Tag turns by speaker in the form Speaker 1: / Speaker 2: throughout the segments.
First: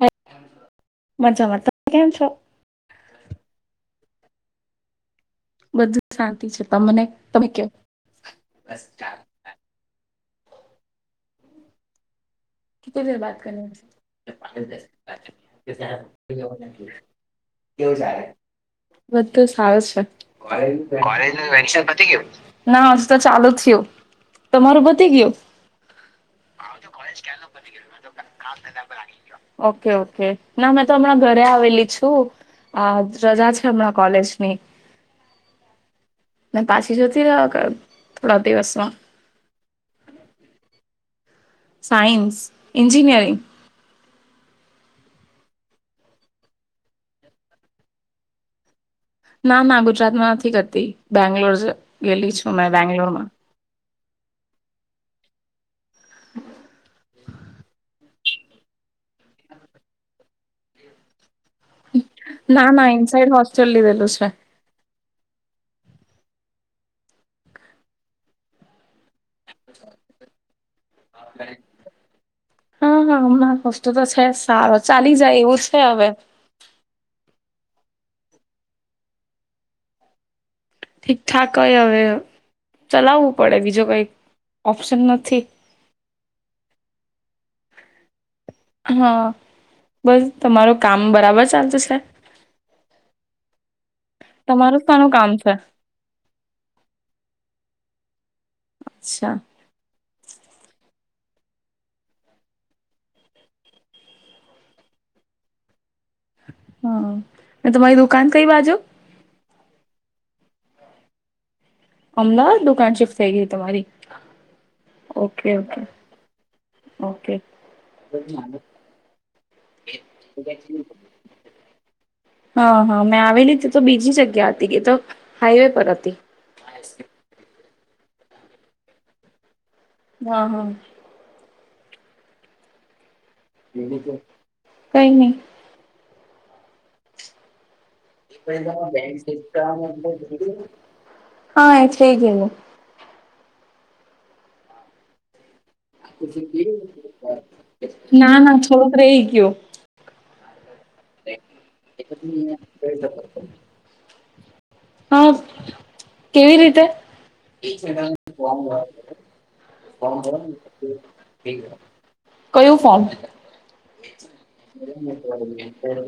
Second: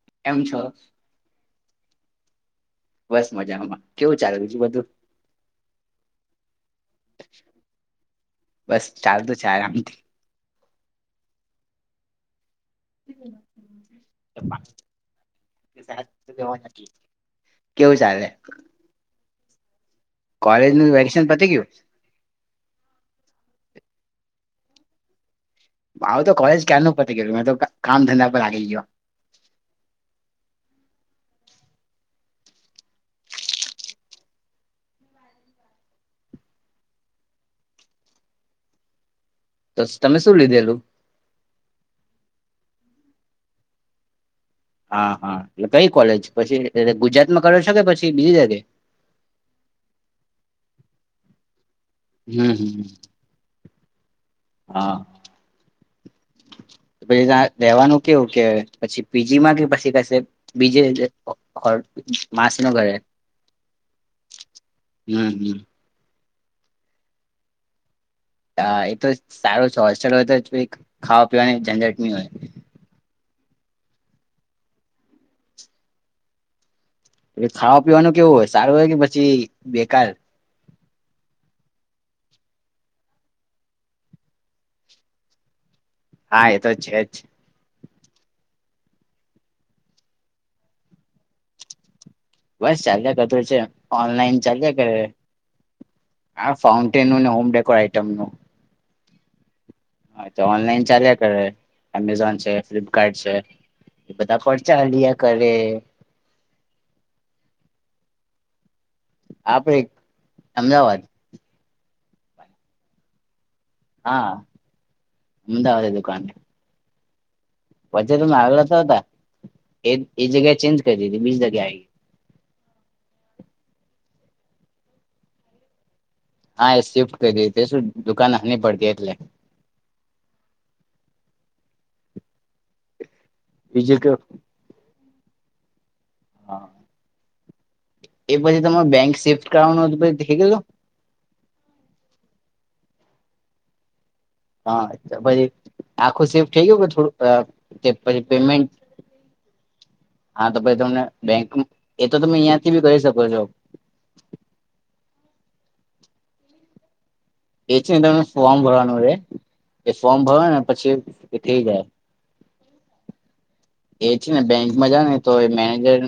Speaker 1: હ
Speaker 2: કેમ છો?
Speaker 1: મજામાં કેમ છો?
Speaker 2: બસ, મજામાં કેવું ચાલે બીજુ બધું.
Speaker 1: બધું જ શાંતિ છે. તમને તમે કે
Speaker 2: બસ ચાલતું છે આરામથી.
Speaker 1: [unintelligible]
Speaker 2: કેવું ચાલે?
Speaker 1: તો સારુ છે.
Speaker 2: કોલેજનું વેકેશન
Speaker 1: કોલેજના
Speaker 2: પતી ગયું?
Speaker 1: લેકચર પતિ ઞયો ના હજી તો ચાલુ. તમારું બધ ગયું
Speaker 2: આવું તો કોલેજ ક્યાં ન પતે ગયું મે
Speaker 1: ઓકે ઓકે ના મેં તો હમણાં ઘરે આવેલી છું આ રજા છે હમણાં કોલેજની મે પાછી જતી રહ્યા થોડા દિવસમાં
Speaker 2: તો તમે શું લીધેલું
Speaker 1: સાયન્સ એન્જિનિયરિંગ
Speaker 2: હા હા એટ કઈ કોલેજ પછી ગુજરાત માં કર છેો કે પછી બીજી જ
Speaker 1: ના ના ગુજરાતમાં નથી કરતી બેંગ્લોર ગલી
Speaker 2: હમ
Speaker 1: છું મે
Speaker 2: હમ
Speaker 1: બેંગલોુર માં
Speaker 2: હા પછી ત્યા રેવાનું ઓકે ઓકે પછી પીજી માં કે પછી કશે બીજ
Speaker 1: ના ના ઇનસાાઈડ હોસ્ટેલ લીધેલું છે
Speaker 2: હમ હમ હા એતો સારો છે હોસ્ટેલ હોય તો ખાવા પીવાની ઝંઝટની હોય
Speaker 1: વસ્તુ તો છે સારો ચાલી જાય એવું છે હવે
Speaker 2: એ ખાવા પીવાનું કેવું હોય સારું હોય કે પછી બેકાર
Speaker 1: ઠીકઠાક કય હવે ચલાવવું પડે બીજો કઈ ઓપ્શન નથી
Speaker 2: હા એ તો છે જ
Speaker 1: હા બસ તમારું કામ બરાબર ચાલત સાહેબ
Speaker 2: બસ ચલે છે ઓનલાઈન ચ
Speaker 1: તમારું શાનું કામ છે
Speaker 2: આ ફાઉન્ટેન મનું
Speaker 1: અચ્છા
Speaker 2: હા તો ઓનલાઈન ચાલ્યા કરે એમેઝોન છે ફ્લિપકાર્ટ છે એ બધા પરર્ચા્યા કરે
Speaker 1: હા અને તમારી દુકાન કઈ બાજુ
Speaker 2: આપડે અમદાવાદ
Speaker 1: અમદ દુકાન શિફ્ટ થઈ ગી
Speaker 2: હા
Speaker 1: ઓકે
Speaker 2: અમદાવાદે દુકાન
Speaker 1: ઓકે
Speaker 2: પછે ત આવળતા હતા એ એ જગ્યાએ ચેન્જ કરી દીધી બીજી જગ્યા આવી
Speaker 1: હા હા મેં આવેલી હતી તો બીજી જગ્યા હતી કે તો હાઈવે પર હતી
Speaker 2: હા એ શિફ્ટ કરી શું દુકાન ભડતી એટલે
Speaker 1: હા હા
Speaker 2: બીજ કે
Speaker 1: કઈ નહી
Speaker 2: હા. હતું પછી થઈ ગયેલું
Speaker 1: હા એે થગેલુ
Speaker 2: હાચ્છા પછ આખું સેફ થઈ ગયું? કે થોડું પછી
Speaker 1: ના ના
Speaker 2: પેમેન્ટ
Speaker 1: થોડુંક રહી ગયું
Speaker 2: હા તો પછી તમને બેંક એ તો તમે અહિયાંથી બી કરી શકો છો.
Speaker 1: હા કેવી રીતે?
Speaker 2: એ છે ને ફોર્મ ભરવાનું રહેે. એ ફોર્મ ભરો ને પછી એ થઈ જાય.
Speaker 1: કયું ફોર્મ
Speaker 2: એ છે ને બેંકમાં જાઓને તો એ મેનેજર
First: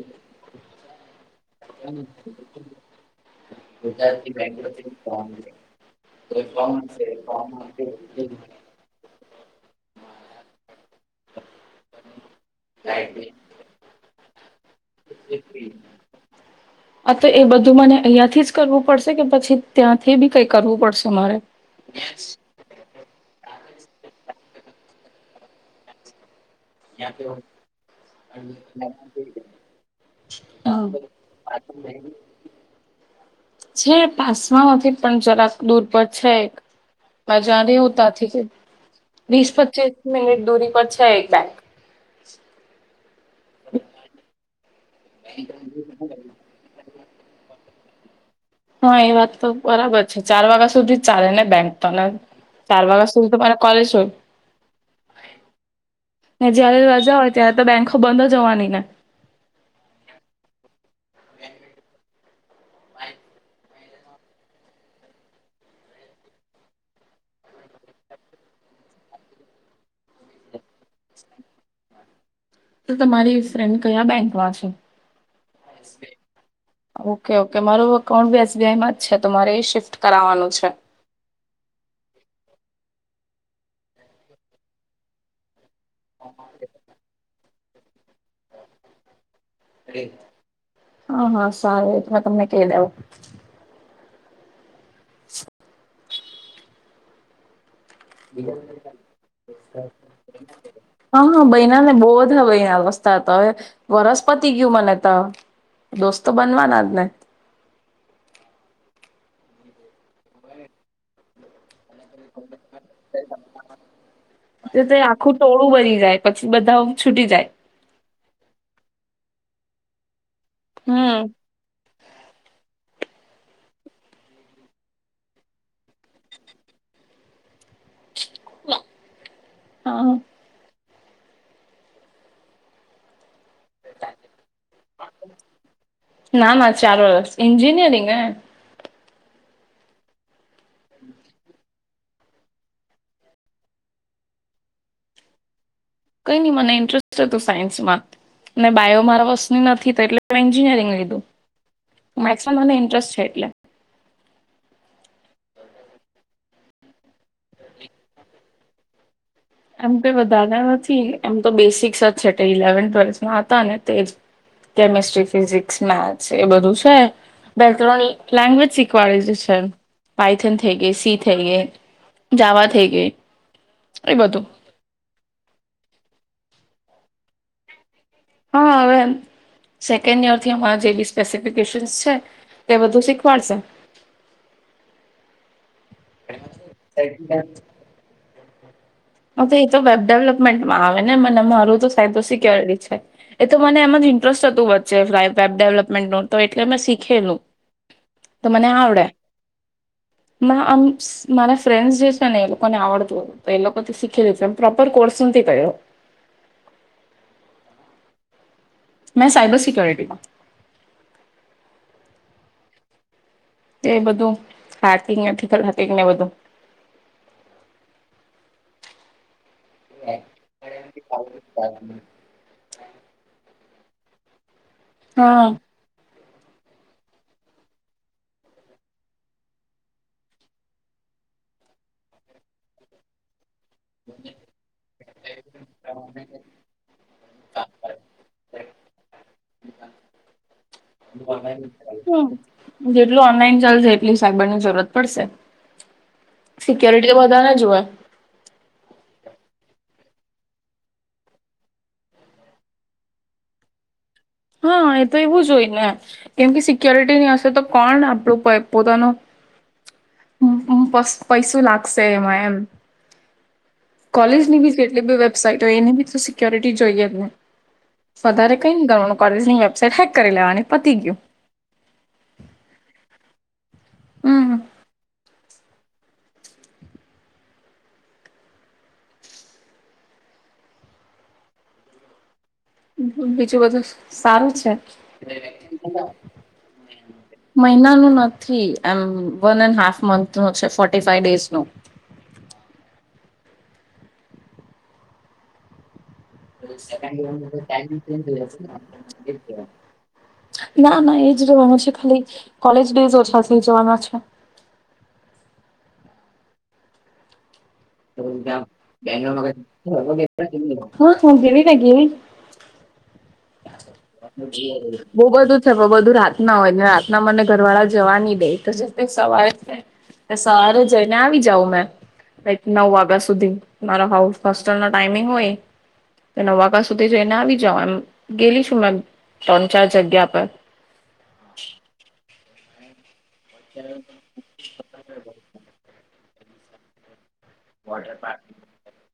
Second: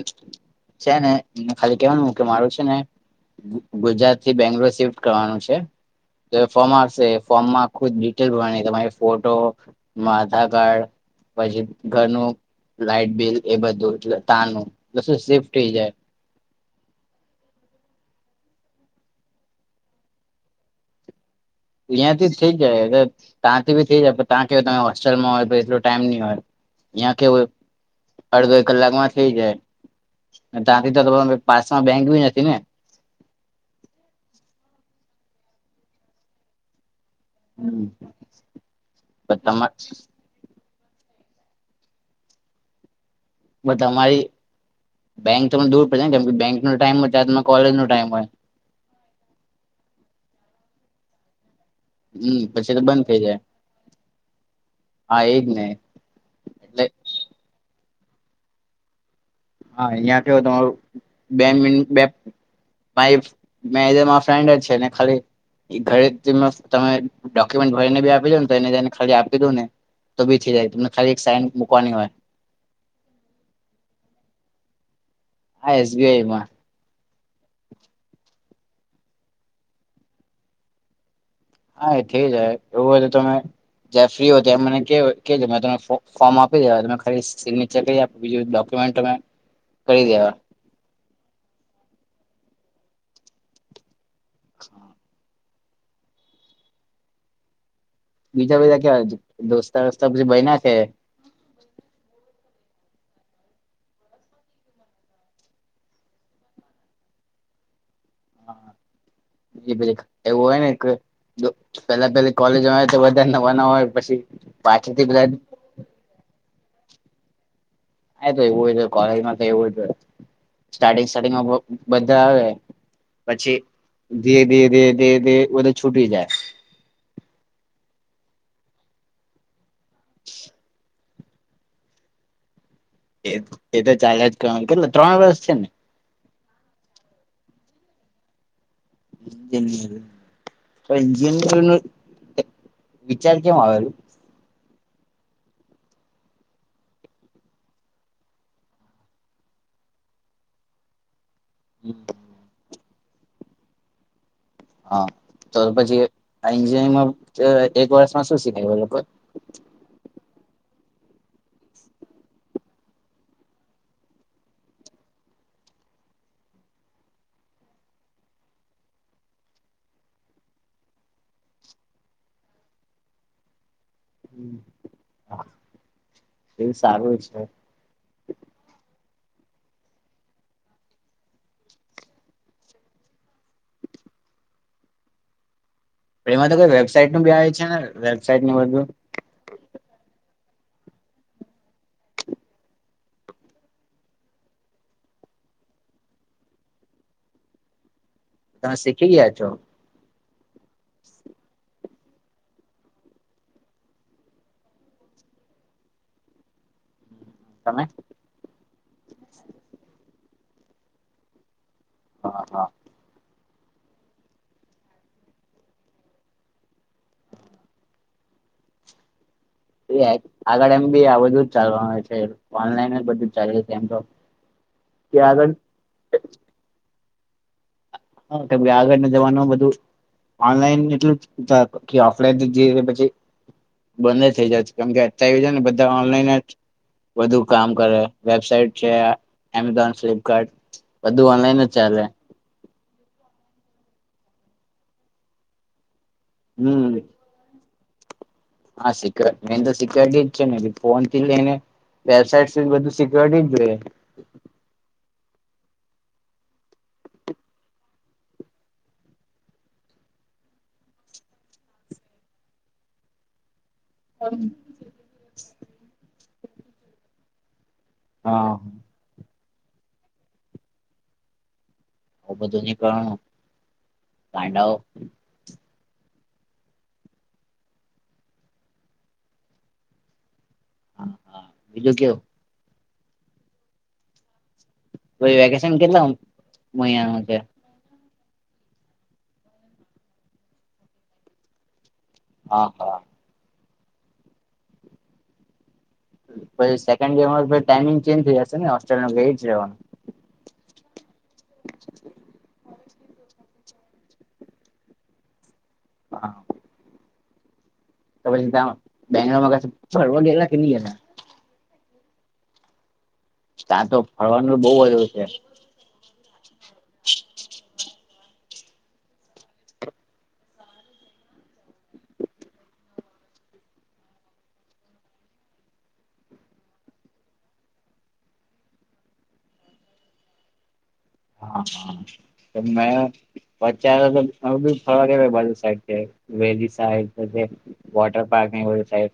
Speaker 2: છે ને એને ખાલી કેવાનું કે, મારું છે ને ગુ ગુજરાત થી બેંગ્લોર શિફ્ટ કરવાનું છે. તો એક ફોર્મ આપશે. એ ફોર્મમાં આખુ ડિટેલ ભરવાની તમારી ફોટો, આધાર કાર્ડ પછી ઘણું લાાઈટ બિલ એ બધું એટલે તાનું બસુ સેફ્ટ થઈ જાય
Speaker 1: આ તો એ બધું મને અહિયાંથી જ કરવું પડશે? કે પછી ત્યાંથી બી કઈ કરવું પડશે મારે?
Speaker 2: અહીંયાથી જ થઇ જાય હ ત્યાંથી બી થઈ જાય. પણ ત્યાં કે તમે હોસ્ટલમાં હોય, તો એટલો ટાઈમ નહી હોય
Speaker 1: [unintelligible]
Speaker 2: ત્યાં કેવું અડધો એક કલાકમાં થઈ જાય અને ત્યાંથી તો તમે પાસમાં બેંક બી નથી ને
Speaker 1: છે. પાસમાં નથી પણ જરાક દૂર પર છે એક. મે જાણી હોતા થી કે
Speaker 2: પણ
Speaker 1: બીસ
Speaker 2: તમા
Speaker 1: પચીસ મિનટ દૂરી પચ્છ એક બેંક. [inaudible]
Speaker 2: બ તમારી બેંક થોડું દૂર પડ જાય. કેમ બેંક નો ટાઈમ હોય ત્યારે તમો કોલેજનો ટાઈમ હોય
Speaker 1: હા એ વાત તો બરાબર છે. ચાર વાગ્યા સુધી ચાલેને બેંક. ત
Speaker 2: હમ પછી તો
Speaker 1: ચાર
Speaker 2: બંધ
Speaker 1: વાગ્યા
Speaker 2: થઇ
Speaker 1: સુધી
Speaker 2: જાય
Speaker 1: તો મારા કોલેજ હોય.
Speaker 2: હા એજ ને
Speaker 1: જ્યારે
Speaker 2: એટલે
Speaker 1: રજા હોય ત્યારે તો બેંક બંધ જ હોવાની ને
Speaker 2: હા અહં કેવો તમારું બે મીન બે પા મે તમારો ફ્રેન્ડ જ છેને. ખાલી ઘરે તમે ડોક્યુમેન્ટ ભરીને બી આપીજોને તો એનેને ખાલી આપી દો ને તો બી થઇ જાય તમને ખાલી એક સાઇન મૂકવાની હોય.
Speaker 1: તો તમારી ફ્રેન્ડ કયા બેંકમાં છે?
Speaker 2: હા એસબીઆઈમાં
Speaker 1: ઓકે ઓકે મારુ અકાઉન્ટ ભી એસ માજ છે તો મારે એ શિફ્ટ કરાવવાનું છે.
Speaker 2: હા એ થઈ જાય. એવું હોય તો તમે જ્યાં ફ્રી હોય ત્યા મને કેવો કેજો મે તમે ફો ફોર્મ આપી દેવા. તમે ખાલી સિગ્ને બીજા કઈ અપ બીજું ડોક્યુમેન્ટ તમે. કરી દેવા
Speaker 1: હા હા સારું એટમાં તમને. કેદેવ.
Speaker 2: [unintelligible] બીજા બધા કેવા દોસ્તા વોસ્તા પછી બયના છે
Speaker 1: [unintelligible] હા બયનાને બોલ હ અહીયાવસ્થા તો હવે વરસ પતિ ગયું મને ત દોસ્તો બનવાના જ ને.
Speaker 2: કે પેલિક એવું હોય ને એક જો પેલા પેલા કોલેજમ આવેય ત બધા નવા નવા હોય પછી
Speaker 1: તે તે
Speaker 2: પાછળથી બધા
Speaker 1: છુટી જાય.
Speaker 2: એ તો એવું હોય કોલેજમાં તો એવું જ હોય. સ્ટાર્ટિંગ
Speaker 1: હમ
Speaker 2: સ્ટાર્ટિંગમાં બધા આવે. પછી ધીરે ધી ધી ધીરે ધીરે બધું છૂટી જાય.
Speaker 1: [inaudible] હા.
Speaker 2: એ. એ તો ચાલે જ કરવાનું કેટલે ત્રણ વર્ષ છે ને.
Speaker 1: ના ના ચાર વર્ષ એન્જિનિયરિંગ ને.
Speaker 2: ઈન્જ ત એન્જિનિયરિંગ વિચાર કેવો આવેલું.
Speaker 1: કઈ નહી મને ઇન્ટરેસ્ટ હતું સાયન્સમાં અને બાયો મારા હસની નથી તો એટલે ત મે એન્જિનિયરિંગ લીધું. મેક્સ મે મને ઇન્ટરેસ્ટ છે એટલે.
Speaker 2: હા તો પછી આ એન્જિનમા એક વર્ષમાં શું શીખાવુ એ લોકોએ.
Speaker 1: એમ કઈ વધારારે નથી એમ તો બેસિક્સ જ છે ઇલેવન ટ્વેલ્થમાં હતા ને તેજ કેમેસ્ટ્રી ફિઝિક્સ ને આ છે એ બધું છે બે ત્રણ લેંગ્વેજ શીખવાડે છે પાઇથન થઈ ગઈ, સી થઈ ગઈ, જાવા થઈ ગઈ. એઈ બતું.
Speaker 2: હા એવું સારું છે.
Speaker 1: હા હવે સેકન્ડ યરથી અમારા જે સ્પેસિફિકેશન્સ છે તે બધું શીખવાડશે.
Speaker 2: એમાં તો કોઈ વેબસાાઈટ નું બી આવે છે ને. બેન સાઈટ ને બધું.
Speaker 1: હ તો એ તો વેબ ડેવલપમેન્ટમાં આવે ને મને મારું તો સાયબર સિક્યોરિટી છે એ તો મને એમાં ઇન્ટરેસ્ટ હતું વચ્ચે વેબ ડેવલપમેન્ટનું તો એટલે મેં શીખેલું. તો મને
Speaker 2: તમે
Speaker 1: આવડે
Speaker 2: શીખી ગયા છો.
Speaker 1: આમ મારા ફ્રેન્ડસ જે છે ને એ લોકોને આવડતું હતું એ લોકો ત શીખી લી દમ પ્રોપર કોર્સ નથી કયર.
Speaker 2: [inaudible]
Speaker 1: મે સાઇબર સિક્ય્યોરિટીમાં.
Speaker 2: હા હા.
Speaker 1: એ બધું હાતી નથીતી કે ને બધું.
Speaker 2: [inaudible] એ આગળ એમ બી આ બધું જ ચાલવાનું છે ઓનલાઈન બધું ચાયું. એમ તો. યાદ
Speaker 1: હા
Speaker 2: જ- હા કે આગળના જમાનો બધું ઓનલાઈન, એટલું જ ઓફલાઈન પછી. બંધ જ થઈ જત કેમકે અત્યારે આવી જાય ને બધા ઓનલાઈન જ વધુ કામ કરે. વેબસાઇટ છે એમેઝોન, ફ્લિપકાર્ટ. બધું ઓનલાઈન જ ચાલે.
Speaker 1: જેટલું ઓનલાઈન ચાલશે, એટલી શાકભાજી ની જરૂરત પડશે.
Speaker 2: હમ
Speaker 1: સિક્યુરીટી તો બધા ને જ હોય.
Speaker 2: હા, સિક્યોરિટી મે તો સિક્યોરિટી જ છે. ને ફોન થી લઈને વેબસાઇટ સુધી બધું સિક્યોરિટી જોઈએ.
Speaker 1: હા, એ તો એવું જ હોય ને, કેમ કે સિક્યોરિટીની હશે તો કોણ આપણું પોતાનું પૈસું લાગશે એમાં એમ. કોલેજની બી કેટલી બી વેબસાઈટ હોય એને બી સિક્યોરિટી જોઈએ જ ને.
Speaker 2: હા
Speaker 1: વધારે કઈ નહિં તો. કોલેજની વેબસાઈટ હેક કરી લેવાની, બીજું શું?
Speaker 2: આવુ બધુ નીકળવાનું.
Speaker 1: હમ
Speaker 2: ગાડાઓ હા, હા, બીજુ કેવ?
Speaker 1: બીજું બધું. સારું છે
Speaker 2: પછી વેકેશન કેટલા મહિનાનું છે
Speaker 1: મહિનાનું નહીં. એમ વન એન્ડ હાફ મથ નુ છે, ફોટી ફાઈવ ડેઝનુ.
Speaker 2: હા, હા. પછી સેકન્ડ ટાઈમિંગ ચેન્જ થઈ જશે ને, હોસ્ટલ માં બેસી જ રહેવાનું.
Speaker 1: ના ના, એ જ રહેવાનું છે, ખાલી કોલેજ ડે ઓછા થઈ જવાના છે.
Speaker 2: હા. તો પછી
Speaker 1: હા,
Speaker 2: ત્યાં બેંગલોરમાં કશે ફરવા ગયેલા કે નહી ગયેલા
Speaker 1: હું ગેલીને ગેલી ને.
Speaker 2: ત્યાં તો ફરવાનું બહુ બધું
Speaker 1: [unintelligible] બહુ બધું છે, પણ બધું રાત રાત ના હોયને, રાતના મને ઘરવાળા જવા ન દે તો, સવારે સવારે જઈને આવી જાઉં મેં. નવ વાગ્યા સુધી મારા હોસ્ટલ નો ટાઈમિંગ હોય તો, સવારે નવ વાગ્યા સુધી જઈને આવી જાઉં, એમ ગેલી છું મેં ત્રણ ચાર જગ્યા પર.
Speaker 2: હા, હા. મે પચાર તો બી થવા કે બાજુ સાઈડ પેલી સાઈડ વોટર પાર્ક ન હોય, સાહેબ.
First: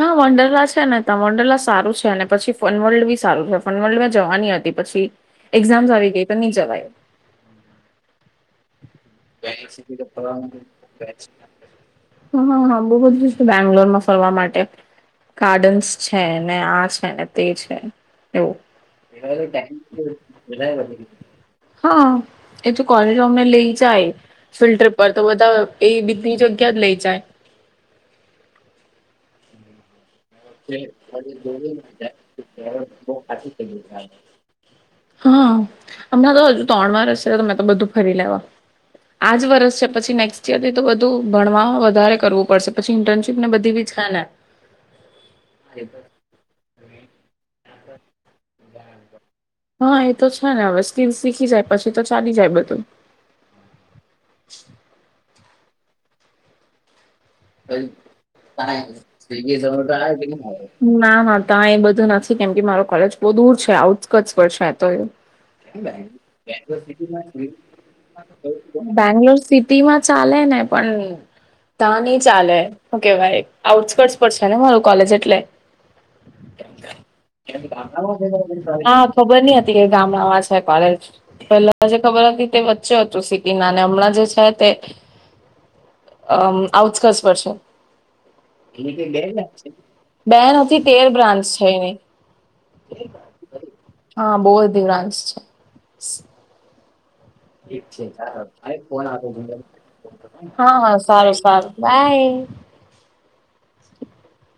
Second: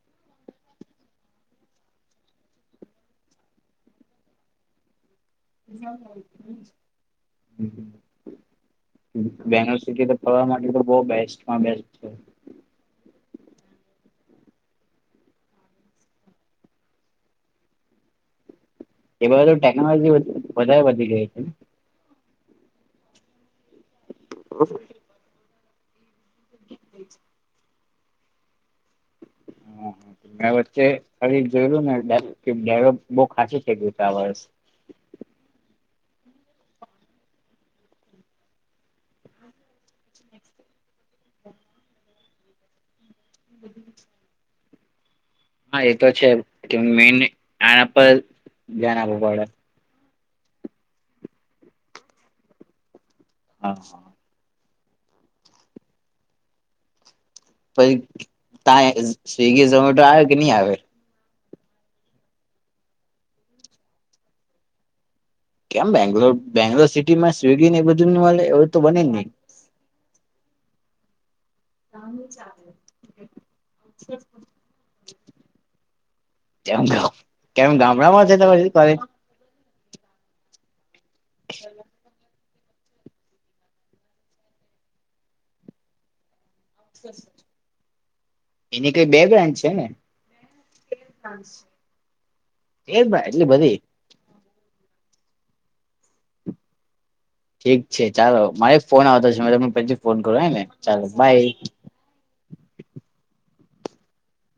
Speaker 1: હા વંડરલા છે ને, મોડલા સારું છે, અને પછી ફનવર્લ્ડ બી સારું છે. ફનવર્લ્ડ મેં જવાની હતી, પછી એક્ઝામ્સ
Speaker 2: [unintelligible]
Speaker 1: આવી ગઈ તો નહી જવાય
Speaker 2: બેનો સિટી તો ફરવા માટે તો બહ બેસ્ટમાં બેસ્ટ છે.
Speaker 1: હા હા હા બહુ બેંગ્લોરમાં ફરવા માટે ગાર્ડન્સ છે ને આ છે ને તે છે એવું
Speaker 2: એ બધું તો ટેકનોલોજી વધારે વધી ગઈ છે
Speaker 1: [unintelligible] [inaudible] હા. એ તો કર તમે લઈ જાય ફિલ્ટર પર તો બધા એ બી ની જગ્યા જ લઈ જાય. [unintelligible] [inaudible]
Speaker 2: [inaudible]
Speaker 1: હા.
Speaker 2: વચ્ચે ખાલી
Speaker 1: હમણાં
Speaker 2: જોયેલું ને ડેવલપ બહુ ખાસું થઈ ગયું છે આ વર્ષ
Speaker 1: તો હજુ ત્રણ વરષ છે તમે તો બધું ફરી લેવા આજ વરસ છે પછી નેક્સ્ટ યર થી તો બધું ભણવા વધારે કરવું પડશે પછી ઇન્ટનશ બધીવીજ ખાના
Speaker 2: હા એ તો છે કે મેન આના પર ધ્યાન આલવુ પડે.
Speaker 1: હા એ તો છે ને હવે સ્કીલ શીખી જાય પછી તો ચાલી જાય બધું
Speaker 2: હા હા.
Speaker 1: [inaudible] [unintelligible] [inaudible]
Speaker 2: પછી ત્યાં સ્વિગી ઝોમેટો આવે કે નહી આવે
Speaker 1: ના ત્યા એ બધું નથી કેમ કે મારો કોલેજ બહુ દૂર છે આઉટટ વષ તો એ
Speaker 2: કેમ બેંગ્લોર બેંગ્લોર સિટી માં સ્વિગી ને એ બધું મળે એવું તો બને નહી
Speaker 1: બેંગ્લોર સિટીમાં ચાલે ને પણ તને. ચાલે ઓકે ભાઈ આઉટકર્ટ પર છે ને મારું કોલે એટલે પ્લે
Speaker 2: કે કેમ ગામડામાં છેક કોલેજ
Speaker 1: હા ખબર નહ ગામડામાં છે કોલેજ પહેલા જે ખબર હતી તે વચ્ચે હતું સિટીના અને હમણાં જે છે તે અન પર છે
Speaker 2: એની કઈ
Speaker 1: બે બ્રાન્ચ
Speaker 2: છે ને
Speaker 1: બે નથી તેર બ્રાંચ છે એની
Speaker 2: એ એટલી બધી
Speaker 1: અ બહુ અધીરાંશ છે [inaudible]
Speaker 2: ઠીક છે ચાલો મારે ફોન આવતો છે મે તમને પછી ફોન કરો હે ને
Speaker 1: હા હા
Speaker 2: ચાલો
Speaker 1: સારું
Speaker 2: બાય
Speaker 1: સારું બાય. [inaudible]